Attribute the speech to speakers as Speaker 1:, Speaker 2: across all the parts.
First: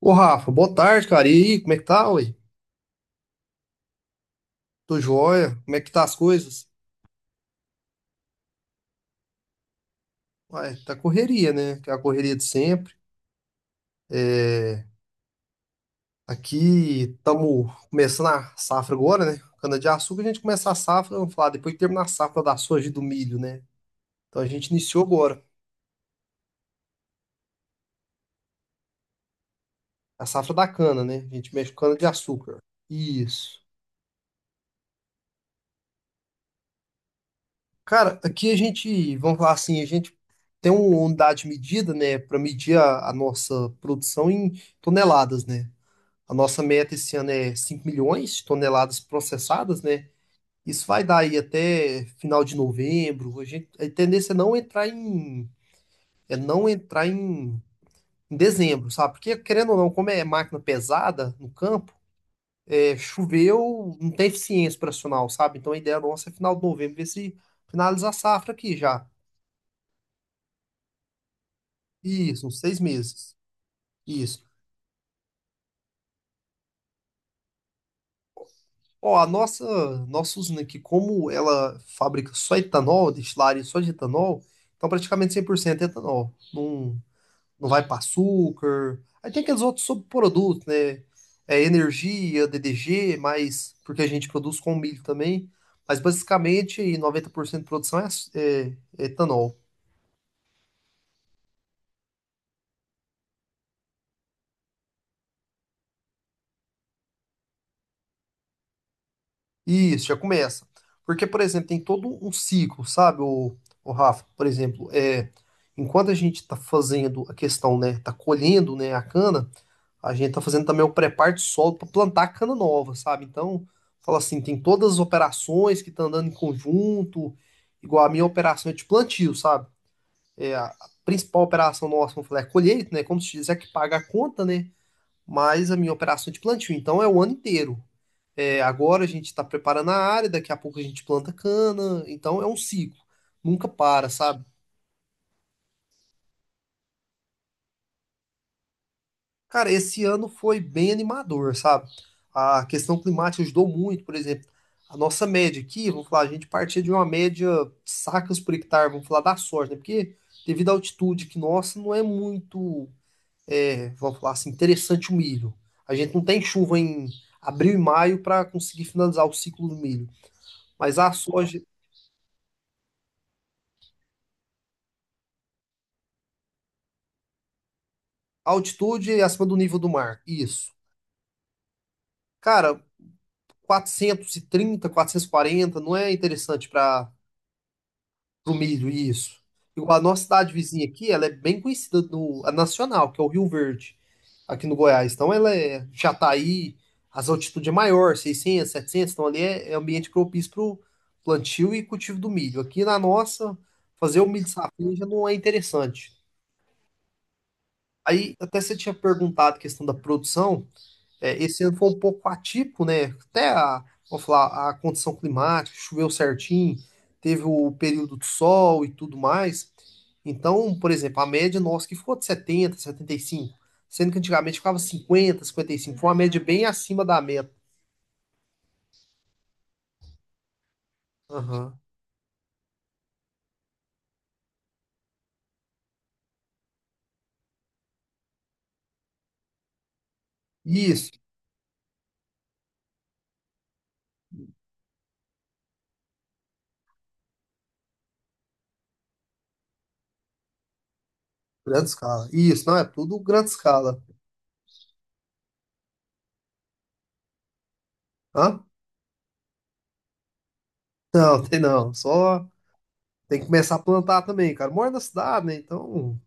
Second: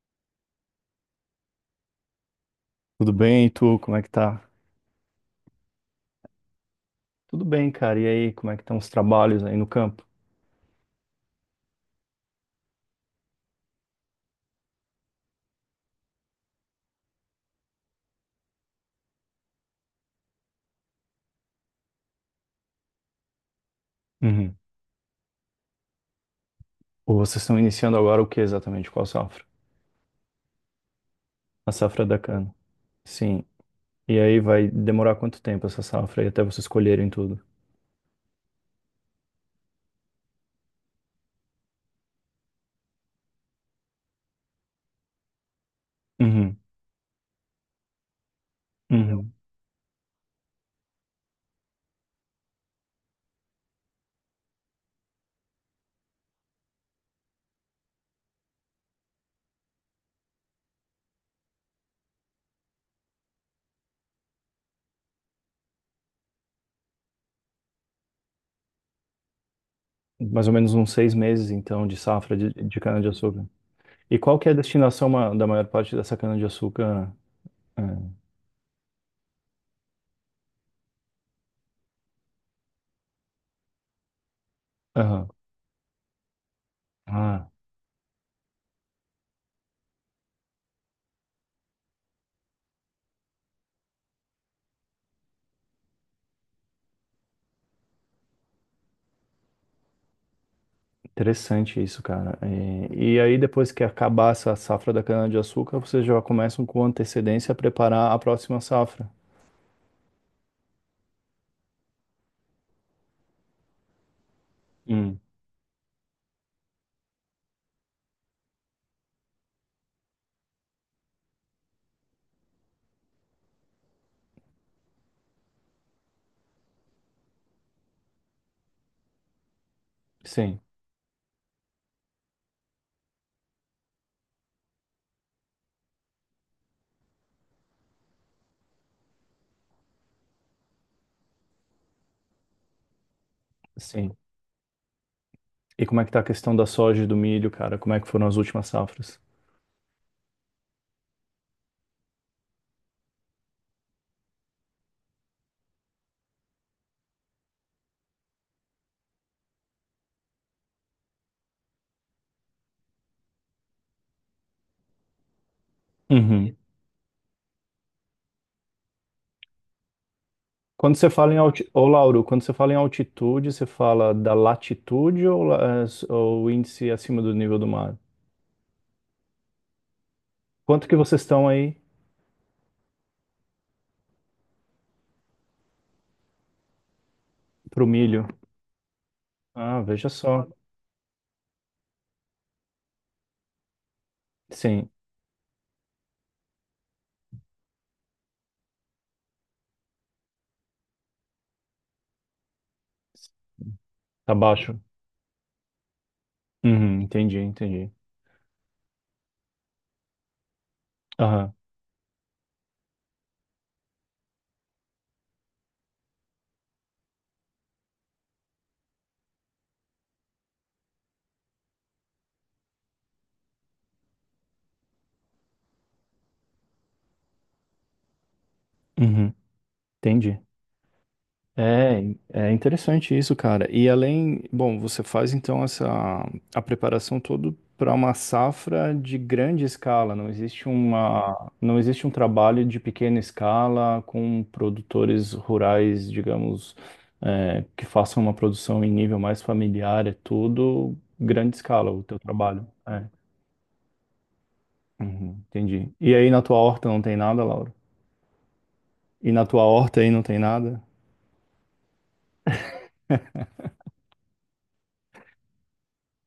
Speaker 1: Ô Rafa, boa tarde, cara. E aí, como é que tá, ué?
Speaker 2: Tudo bem, e tu? Como é que tá?
Speaker 1: Tô joia. Como é que tá as coisas?
Speaker 2: Tudo bem, cara. E aí, como é que estão os trabalhos aí no campo?
Speaker 1: Ué, tá correria, né? Que é a correria de sempre. É... Aqui estamos começando a safra agora, né? Cana-de-açúcar, a gente começa a safra, vamos falar, depois que terminar a safra da soja e do milho, né? Então a
Speaker 2: Uhum.
Speaker 1: gente iniciou agora
Speaker 2: Ou vocês estão iniciando agora o que exatamente? Qual safra?
Speaker 1: a safra da cana, né? A gente mexe
Speaker 2: A
Speaker 1: com
Speaker 2: safra da cana.
Speaker 1: cana-de-açúcar.
Speaker 2: Sim.
Speaker 1: Isso.
Speaker 2: E aí vai demorar quanto tempo essa safra aí até vocês colherem tudo?
Speaker 1: Cara, aqui a gente, vamos falar assim, a gente tem uma unidade de medida, né? Para medir a nossa produção em toneladas, né? A
Speaker 2: Uhum.
Speaker 1: nossa meta esse ano é 5 milhões de toneladas
Speaker 2: Uhum.
Speaker 1: processadas, né? Isso vai dar aí até final de novembro. A gente, a tendência é não entrar em, é não entrar em, em dezembro, sabe? Porque, querendo ou não, como é máquina pesada no campo, é, choveu, não tem eficiência operacional, sabe? Então a ideia nossa é final de novembro, ver se finaliza a safra aqui já.
Speaker 2: Mais ou menos uns seis meses, então, de safra
Speaker 1: Isso,
Speaker 2: de,
Speaker 1: uns seis
Speaker 2: de
Speaker 1: meses.
Speaker 2: cana-de-açúcar. E qual
Speaker 1: Isso.
Speaker 2: que é a destinação da maior parte dessa cana-de-açúcar? Ah.
Speaker 1: Ó, a nossa usina aqui, como ela fabrica só etanol, destilaria só de etanol, então
Speaker 2: Aham.
Speaker 1: praticamente 100% é etanol. Não,
Speaker 2: Ah.
Speaker 1: não vai para açúcar. Aí tem aqueles outros subprodutos, né? É energia, DDG, mas porque a gente produz com milho também. Mas basicamente 90% de produção é etanol.
Speaker 2: Interessante isso, cara. E aí, depois que acabar essa safra da cana-de-açúcar, vocês já começam com antecedência a preparar a próxima safra.
Speaker 1: Isso, já começa. Porque, por exemplo, tem todo um ciclo, sabe, o Rafa? Por exemplo,
Speaker 2: Hum.
Speaker 1: é, enquanto a gente está fazendo a questão, né, tá colhendo, né, a cana, a gente tá fazendo também o preparo de solo para plantar a cana nova, sabe? Então, fala assim, tem todas as operações que estão andando em conjunto, igual a minha operação é de plantio, sabe? É,
Speaker 2: Sim,
Speaker 1: a principal operação nossa, vamos falar, é a colheita, né? Como se diz, é que paga a conta, né? Mas a minha operação é de plantio, então é o ano inteiro. É, agora a gente está preparando a área, daqui a pouco a gente planta cana, então é um ciclo, nunca para,
Speaker 2: sim.
Speaker 1: sabe?
Speaker 2: E como é que tá a questão da soja e do milho, cara? Como é que foram as últimas safras?
Speaker 1: Cara, esse ano foi bem animador, sabe? A questão climática ajudou muito, por exemplo, a nossa média aqui, vamos falar, a gente partia de uma média de sacas por hectare, vamos falar da soja, né? Porque devido à altitude que nossa, não é muito, é, vamos falar assim, interessante o milho. A gente não tem
Speaker 2: Uhum.
Speaker 1: chuva em abril e maio para conseguir finalizar o ciclo do milho,
Speaker 2: Quando
Speaker 1: mas
Speaker 2: você
Speaker 1: a
Speaker 2: fala em
Speaker 1: soja.
Speaker 2: altitude, ô Lauro, quando você fala em altitude, você fala da latitude ou, ou índice acima do nível do mar?
Speaker 1: Altitude acima do nível do mar. Isso.
Speaker 2: Quanto que vocês estão aí
Speaker 1: Cara, 400, 430, 440 não é interessante para
Speaker 2: pro milho?
Speaker 1: o milho. Isso.
Speaker 2: Ah,
Speaker 1: Igual a
Speaker 2: veja
Speaker 1: nossa
Speaker 2: só.
Speaker 1: cidade vizinha aqui, ela é bem conhecida no a nacional, que é o Rio Verde, aqui no
Speaker 2: Sim,
Speaker 1: Goiás. Então ela é Jataí, as altitudes é maior, 600, 700 então ali é ambiente propício para o plantio e cultivo do milho. Aqui na nossa, fazer o
Speaker 2: tá
Speaker 1: milho
Speaker 2: baixo.
Speaker 1: safrinha já não é interessante.
Speaker 2: Uhum, entendi, entendi.
Speaker 1: Aí até você tinha perguntado a questão da produção. É,
Speaker 2: Aham.
Speaker 1: esse ano foi um pouco atípico, né? Até a, vamos falar, a condição climática, choveu certinho, teve o período do sol e tudo mais. Então, por exemplo, a média nossa que ficou de 70, 75, sendo que antigamente ficava 50, 55, foi uma média bem acima da meta.
Speaker 2: Uhum. Entendi.
Speaker 1: Aham.
Speaker 2: É, é interessante isso, cara. E além, bom, você faz então essa a preparação toda para uma safra de grande escala.
Speaker 1: Isso,
Speaker 2: Não existe um trabalho de pequena escala com produtores rurais, digamos, é, que façam uma produção em nível mais familiar. É tudo grande
Speaker 1: grande
Speaker 2: escala o teu
Speaker 1: escala. Isso,
Speaker 2: trabalho.
Speaker 1: não, é
Speaker 2: É.
Speaker 1: tudo grande escala.
Speaker 2: Uhum, entendi. E aí na tua horta não tem nada, Laura?
Speaker 1: Hã?
Speaker 2: E na tua horta aí não tem nada?
Speaker 1: Não, tem não. Só tem que começar a plantar também, cara. Moro na cidade, né? Então,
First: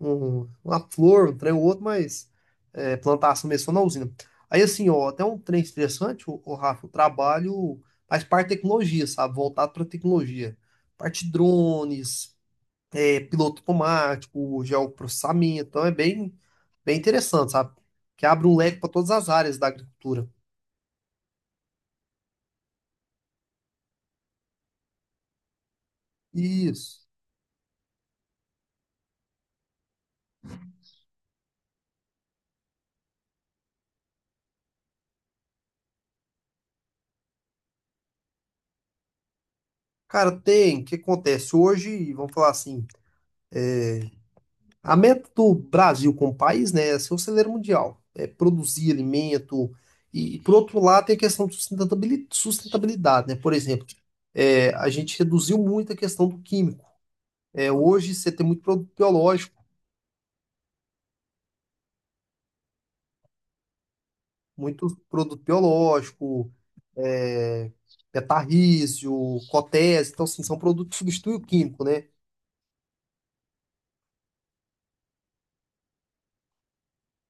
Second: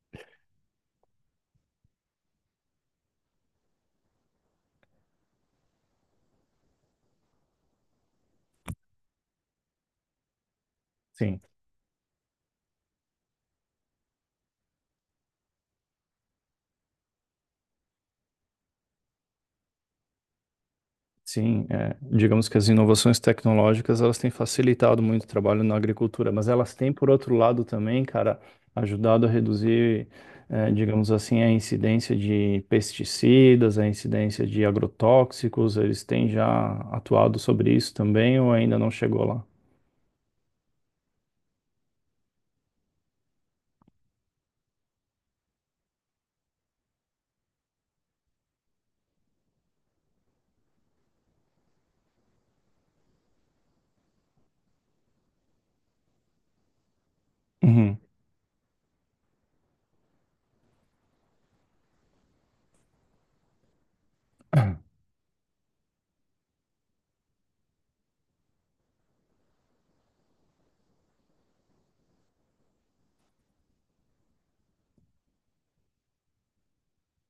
Speaker 1: uma flor, um trem ou outro, mas é, plantação mesmo só na usina. Aí assim, ó, até um trem interessante, o, Rafa, o trabalho faz parte de tecnologia, sabe? Voltado para tecnologia. Parte de drones, é, piloto automático, geoprocessamento, então é bem, bem interessante, sabe? Que abre um leque para todas as áreas da agricultura.
Speaker 2: Sim, é, digamos que as inovações tecnológicas elas têm facilitado muito o trabalho na agricultura, mas elas têm,
Speaker 1: Isso.
Speaker 2: por outro lado, também, cara, ajudado a reduzir, digamos assim, a incidência de pesticidas, a incidência de agrotóxicos. Eles têm já atuado sobre isso também ou ainda não chegou lá?
Speaker 1: Cara, tem, o que acontece? Hoje, vamos falar assim, a meta do Brasil como país, né, é ser o celeiro mundial, é produzir alimento. E, por outro lado, tem a questão de sustentabilidade, sustentabilidade, né? Por exemplo, é, a gente reduziu muito a questão do químico. É,
Speaker 2: Uhum.
Speaker 1: hoje você tem muito produto biológico, é, betarrísio, cotese, então assim, são produtos que substituem o químico, né?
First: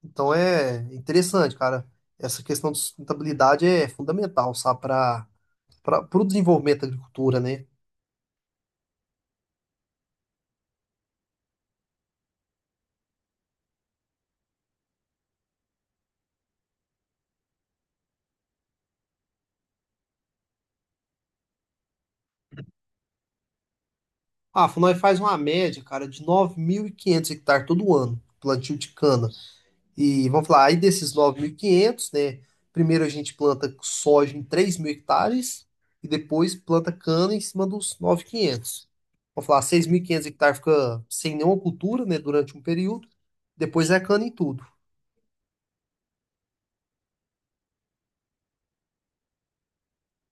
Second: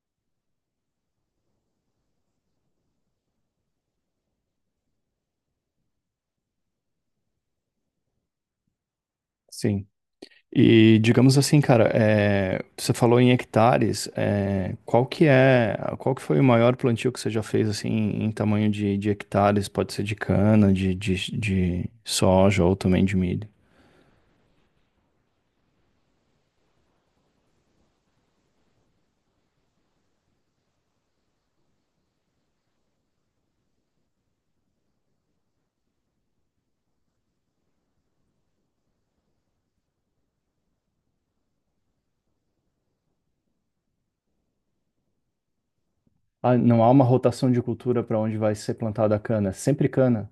Speaker 1: Então é interessante, cara. Essa questão de sustentabilidade é fundamental, sabe, para o desenvolvimento da agricultura, né?
Speaker 2: Sim. E digamos assim, cara, é, você falou em hectares, é, qual que foi o maior plantio que você já fez assim em tamanho de hectares? Pode ser de cana, de soja ou também de milho.
Speaker 1: Ah, nós faz uma média, cara, de 9.500 hectares todo ano, plantio de cana. E vamos falar, aí desses 9.500, né? Primeiro a gente planta soja em 3.000 hectares e depois planta cana em cima dos 9.500. Vamos falar, 6.500 hectares fica sem nenhuma cultura, né, durante um período. Depois é cana em tudo.
Speaker 2: Ah, não há uma rotação de cultura para onde vai ser plantada a cana, é sempre cana.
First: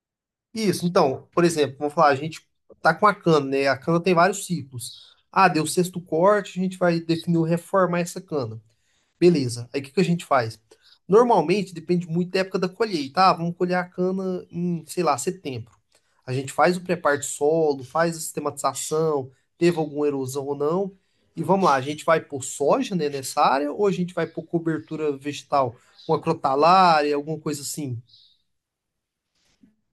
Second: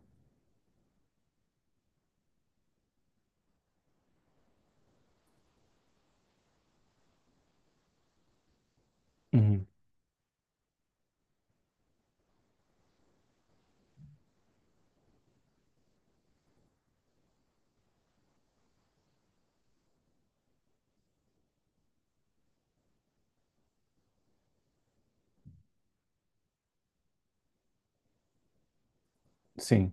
Speaker 1: Isso, então, por exemplo, vamos falar, a gente tá com a cana, né? A cana tem vários ciclos. Ah, deu o sexto corte, a gente vai definir o reformar essa cana.
Speaker 2: Uhum.
Speaker 1: Beleza. Aí o que que a gente faz? Normalmente depende muito da época da colheita. Ah, vamos colher a cana em, sei lá, setembro. A gente faz o preparo de solo, faz a sistematização, teve alguma erosão ou não. E vamos lá, a gente vai por soja, né, nessa área ou a gente vai por cobertura vegetal, uma crotalária, alguma coisa assim?
Speaker 2: Sim,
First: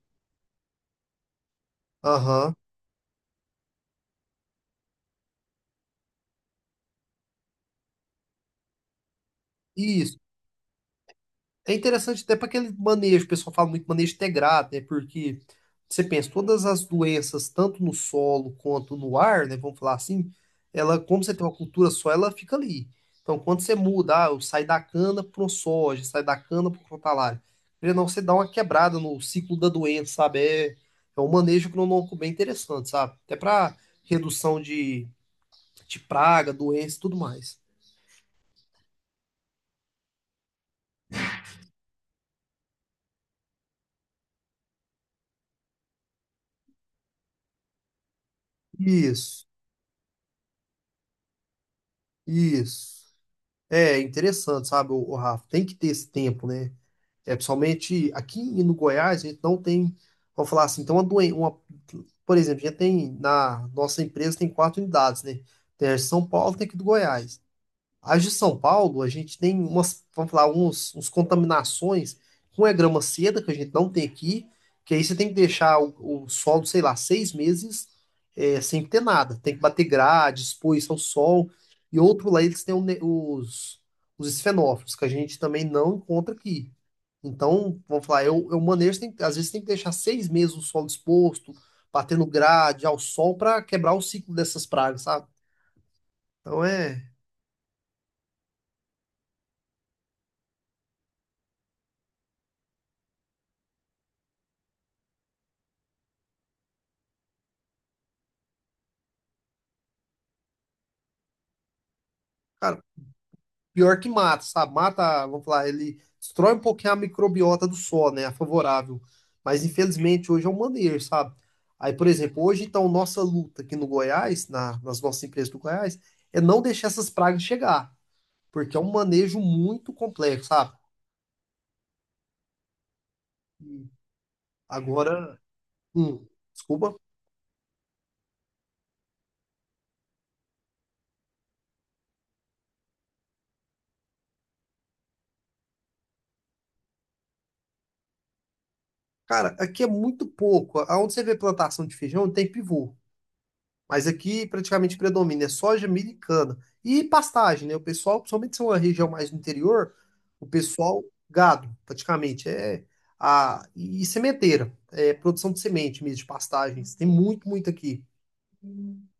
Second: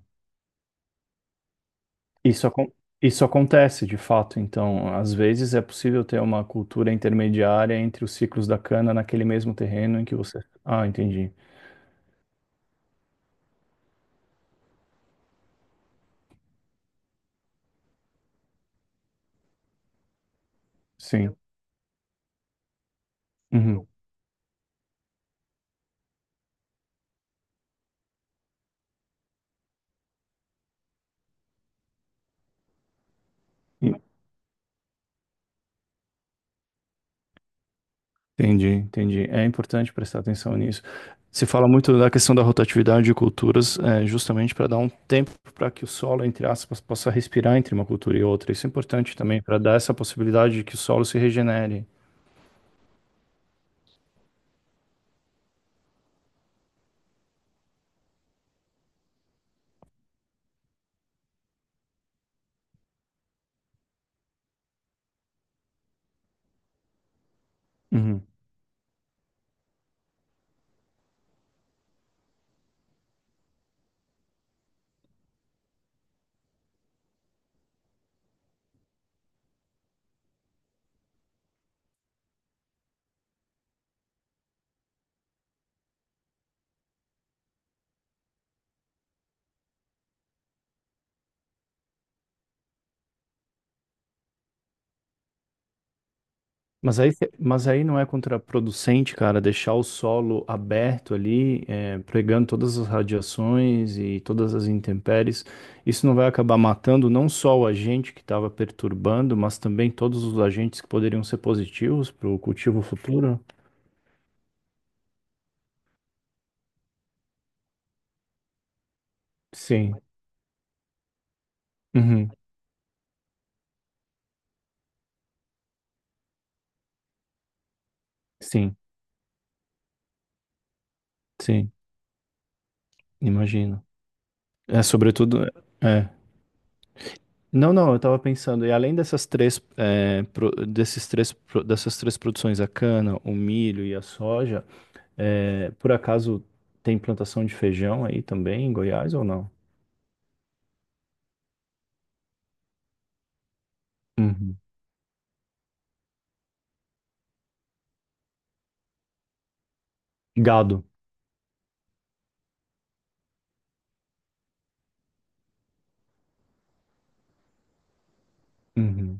Speaker 2: isso,
Speaker 1: Aham.
Speaker 2: isso acontece de fato. Então, às vezes é possível ter uma cultura intermediária entre os ciclos da cana naquele mesmo terreno em que
Speaker 1: Isso.
Speaker 2: você. Ah, entendi.
Speaker 1: É interessante até para aquele manejo, o pessoal fala muito manejo integrado, né? Porque você pensa, todas as doenças, tanto no solo quanto no ar, né? Vamos falar assim, ela, como você
Speaker 2: Sim.
Speaker 1: tem uma cultura só, ela fica ali. Então, quando você
Speaker 2: Uhum.
Speaker 1: muda, ah, eu saio da cana pro soja, saio da cana pro crotalária, querendo ou não, você dá uma quebrada no ciclo da doença, sabe? É um manejo agronômico bem interessante, sabe? Até para redução de praga, doença e tudo mais.
Speaker 2: Entendi, entendi. É importante prestar atenção nisso. Se fala muito da questão da rotatividade de culturas, é, justamente para dar um tempo para que o solo, entre aspas, possa respirar entre uma cultura e outra. Isso é importante também
Speaker 1: Isso,
Speaker 2: para dar essa possibilidade de que o solo se regenere.
Speaker 1: isso. É interessante, sabe, o, Rafa? Tem que ter esse tempo, né? É, principalmente aqui no Goiás, a gente não tem, vamos falar assim, então uma doença, uma, por exemplo, a gente tem na nossa empresa tem quatro unidades, né? Tem a de São Paulo, tem aqui do Goiás. As de São Paulo, a gente tem umas, vamos falar, uns contaminações com a grama seda, que a gente não tem aqui, que aí você tem que deixar o solo, sei lá, 6 meses sem ter nada. Tem que bater grade, expor isso ao sol. E outro lá, eles têm os esfenófilos, que a gente também não encontra aqui. Então, vamos falar, eu manejo, tem, às vezes tem que deixar 6 meses o solo exposto, batendo grade ao sol para quebrar o ciclo dessas pragas, sabe? Então
Speaker 2: Mas
Speaker 1: é.
Speaker 2: aí, mas aí não é contraproducente, cara, deixar o solo aberto ali, é, pregando todas as radiações e todas as intempéries. Isso não vai acabar matando não só o agente que estava perturbando, mas também todos os agentes que poderiam ser positivos para o
Speaker 1: Cara,
Speaker 2: cultivo futuro?
Speaker 1: pior que mata, sabe? Mata, vamos falar, ele destrói um pouquinho a microbiota do solo, né? A favorável. Mas
Speaker 2: Sim.
Speaker 1: infelizmente hoje é um maneiro, sabe? Aí, por
Speaker 2: Uhum.
Speaker 1: exemplo, hoje então nossa luta aqui no Goiás, nas nossas empresas do Goiás, é não deixar essas pragas chegar,
Speaker 2: Sim,
Speaker 1: porque é um manejo muito complexo, sabe?
Speaker 2: sim, imagino. É,
Speaker 1: Agora,
Speaker 2: sobretudo, é.
Speaker 1: hum, desculpa.
Speaker 2: Não, não, eu estava pensando, e além dessas três, é, dessas três produções, a cana, o milho e a soja. É, por acaso tem plantação de feijão aí também em Goiás ou não?
Speaker 1: Cara, aqui é muito pouco. Aonde você vê plantação de feijão, tem pivô. Mas aqui
Speaker 2: Uhum.
Speaker 1: praticamente predomina é soja, milho e cana. E pastagem, né? O pessoal, principalmente se é uma região mais do interior, o
Speaker 2: Gado.
Speaker 1: pessoal, gado, praticamente. É a, e sementeira, é produção de semente mesmo, de pastagens. Tem muito, muito aqui.
Speaker 2: Uhum.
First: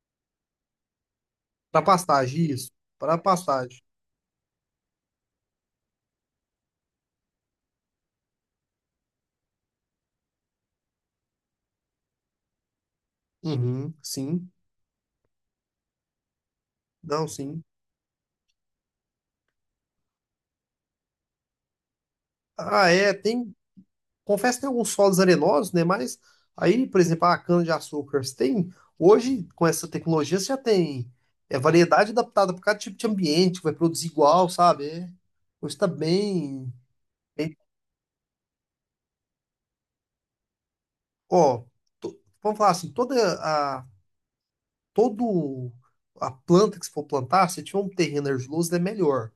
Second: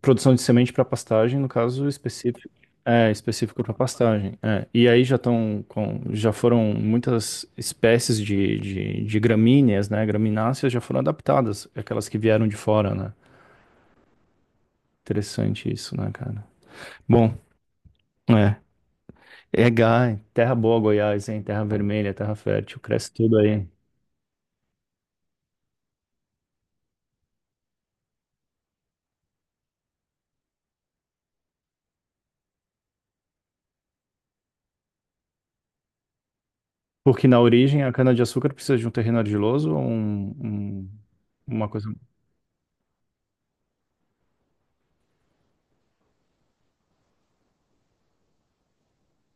Speaker 2: Produção de semente para pastagem, no
Speaker 1: Para
Speaker 2: caso
Speaker 1: pastagem,
Speaker 2: específico.
Speaker 1: isso.
Speaker 2: É,
Speaker 1: Para
Speaker 2: específico para
Speaker 1: pastagem.
Speaker 2: pastagem. É. E aí já estão com, já foram muitas espécies de gramíneas, né? Gramináceas já foram adaptadas, aquelas que vieram de fora, né?
Speaker 1: Uhum, sim.
Speaker 2: Interessante isso, né, cara?
Speaker 1: Não,
Speaker 2: Bom,
Speaker 1: sim.
Speaker 2: é. É, Gai, terra boa, Goiás, hein? Terra vermelha, terra fértil,
Speaker 1: Ah,
Speaker 2: cresce
Speaker 1: é,
Speaker 2: tudo
Speaker 1: tem.
Speaker 2: aí.
Speaker 1: Confesso que tem alguns solos arenosos, né? Mas aí, por exemplo, a cana-de-açúcar, você tem, hoje, com essa tecnologia, você já tem é, variedade adaptada para cada tipo de ambiente, que vai produzir igual, sabe? É, hoje está bem,
Speaker 2: Porque na
Speaker 1: bem-
Speaker 2: origem a cana-de-açúcar precisa de um terreno argiloso ou
Speaker 1: Ó,
Speaker 2: uma coisa.
Speaker 1: vamos falar assim, a, todo a planta que você for plantar, se tiver um terreno argiloso, é melhor.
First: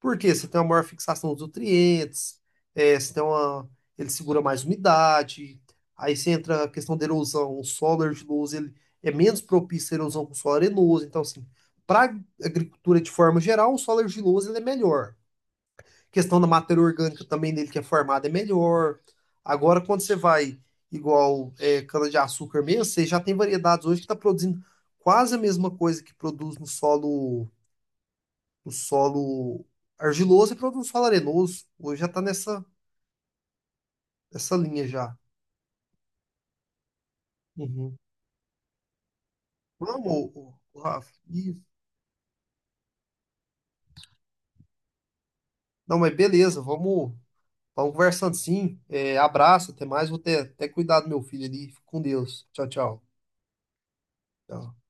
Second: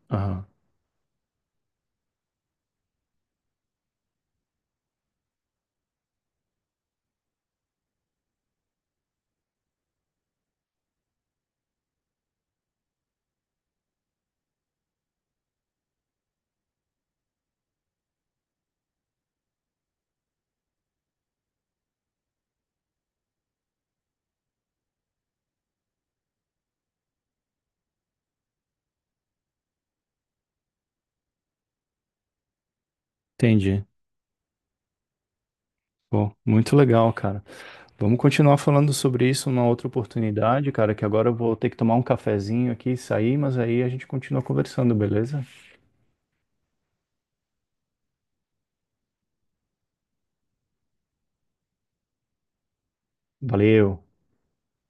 Speaker 1: Por quê?
Speaker 2: Aham,
Speaker 1: Você tem uma maior fixação dos nutrientes, é, você tem uma, ele segura mais umidade, aí você entra a questão da erosão, o solo argiloso, ele é menos propício à erosão que o solo arenoso, então assim, para agricultura de forma geral, o solo argiloso ele é melhor. Questão da matéria orgânica também dele que é formada é melhor. Agora, quando você vai igual é, cana-de-açúcar mesmo, você já tem variedades hoje que está produzindo quase a mesma coisa que produz no solo o solo argiloso e para um solo arenoso. Hoje já tá nessa,
Speaker 2: entendi.
Speaker 1: nessa linha já.
Speaker 2: Pô, muito legal, cara.
Speaker 1: Uhum.
Speaker 2: Vamos continuar falando sobre isso numa outra
Speaker 1: Vamos, ô,
Speaker 2: oportunidade,
Speaker 1: ô,
Speaker 2: cara, que
Speaker 1: Rafa.
Speaker 2: agora eu vou
Speaker 1: Isso.
Speaker 2: ter que tomar um cafezinho aqui e sair, mas aí a gente continua conversando, beleza?
Speaker 1: Não, mas beleza, vamos, vamos conversando sim. É, abraço, até mais. Vou ter até cuidado do meu filho ali. Fica com Deus. Tchau, tchau.
Speaker 2: Valeu.
Speaker 1: Tchau.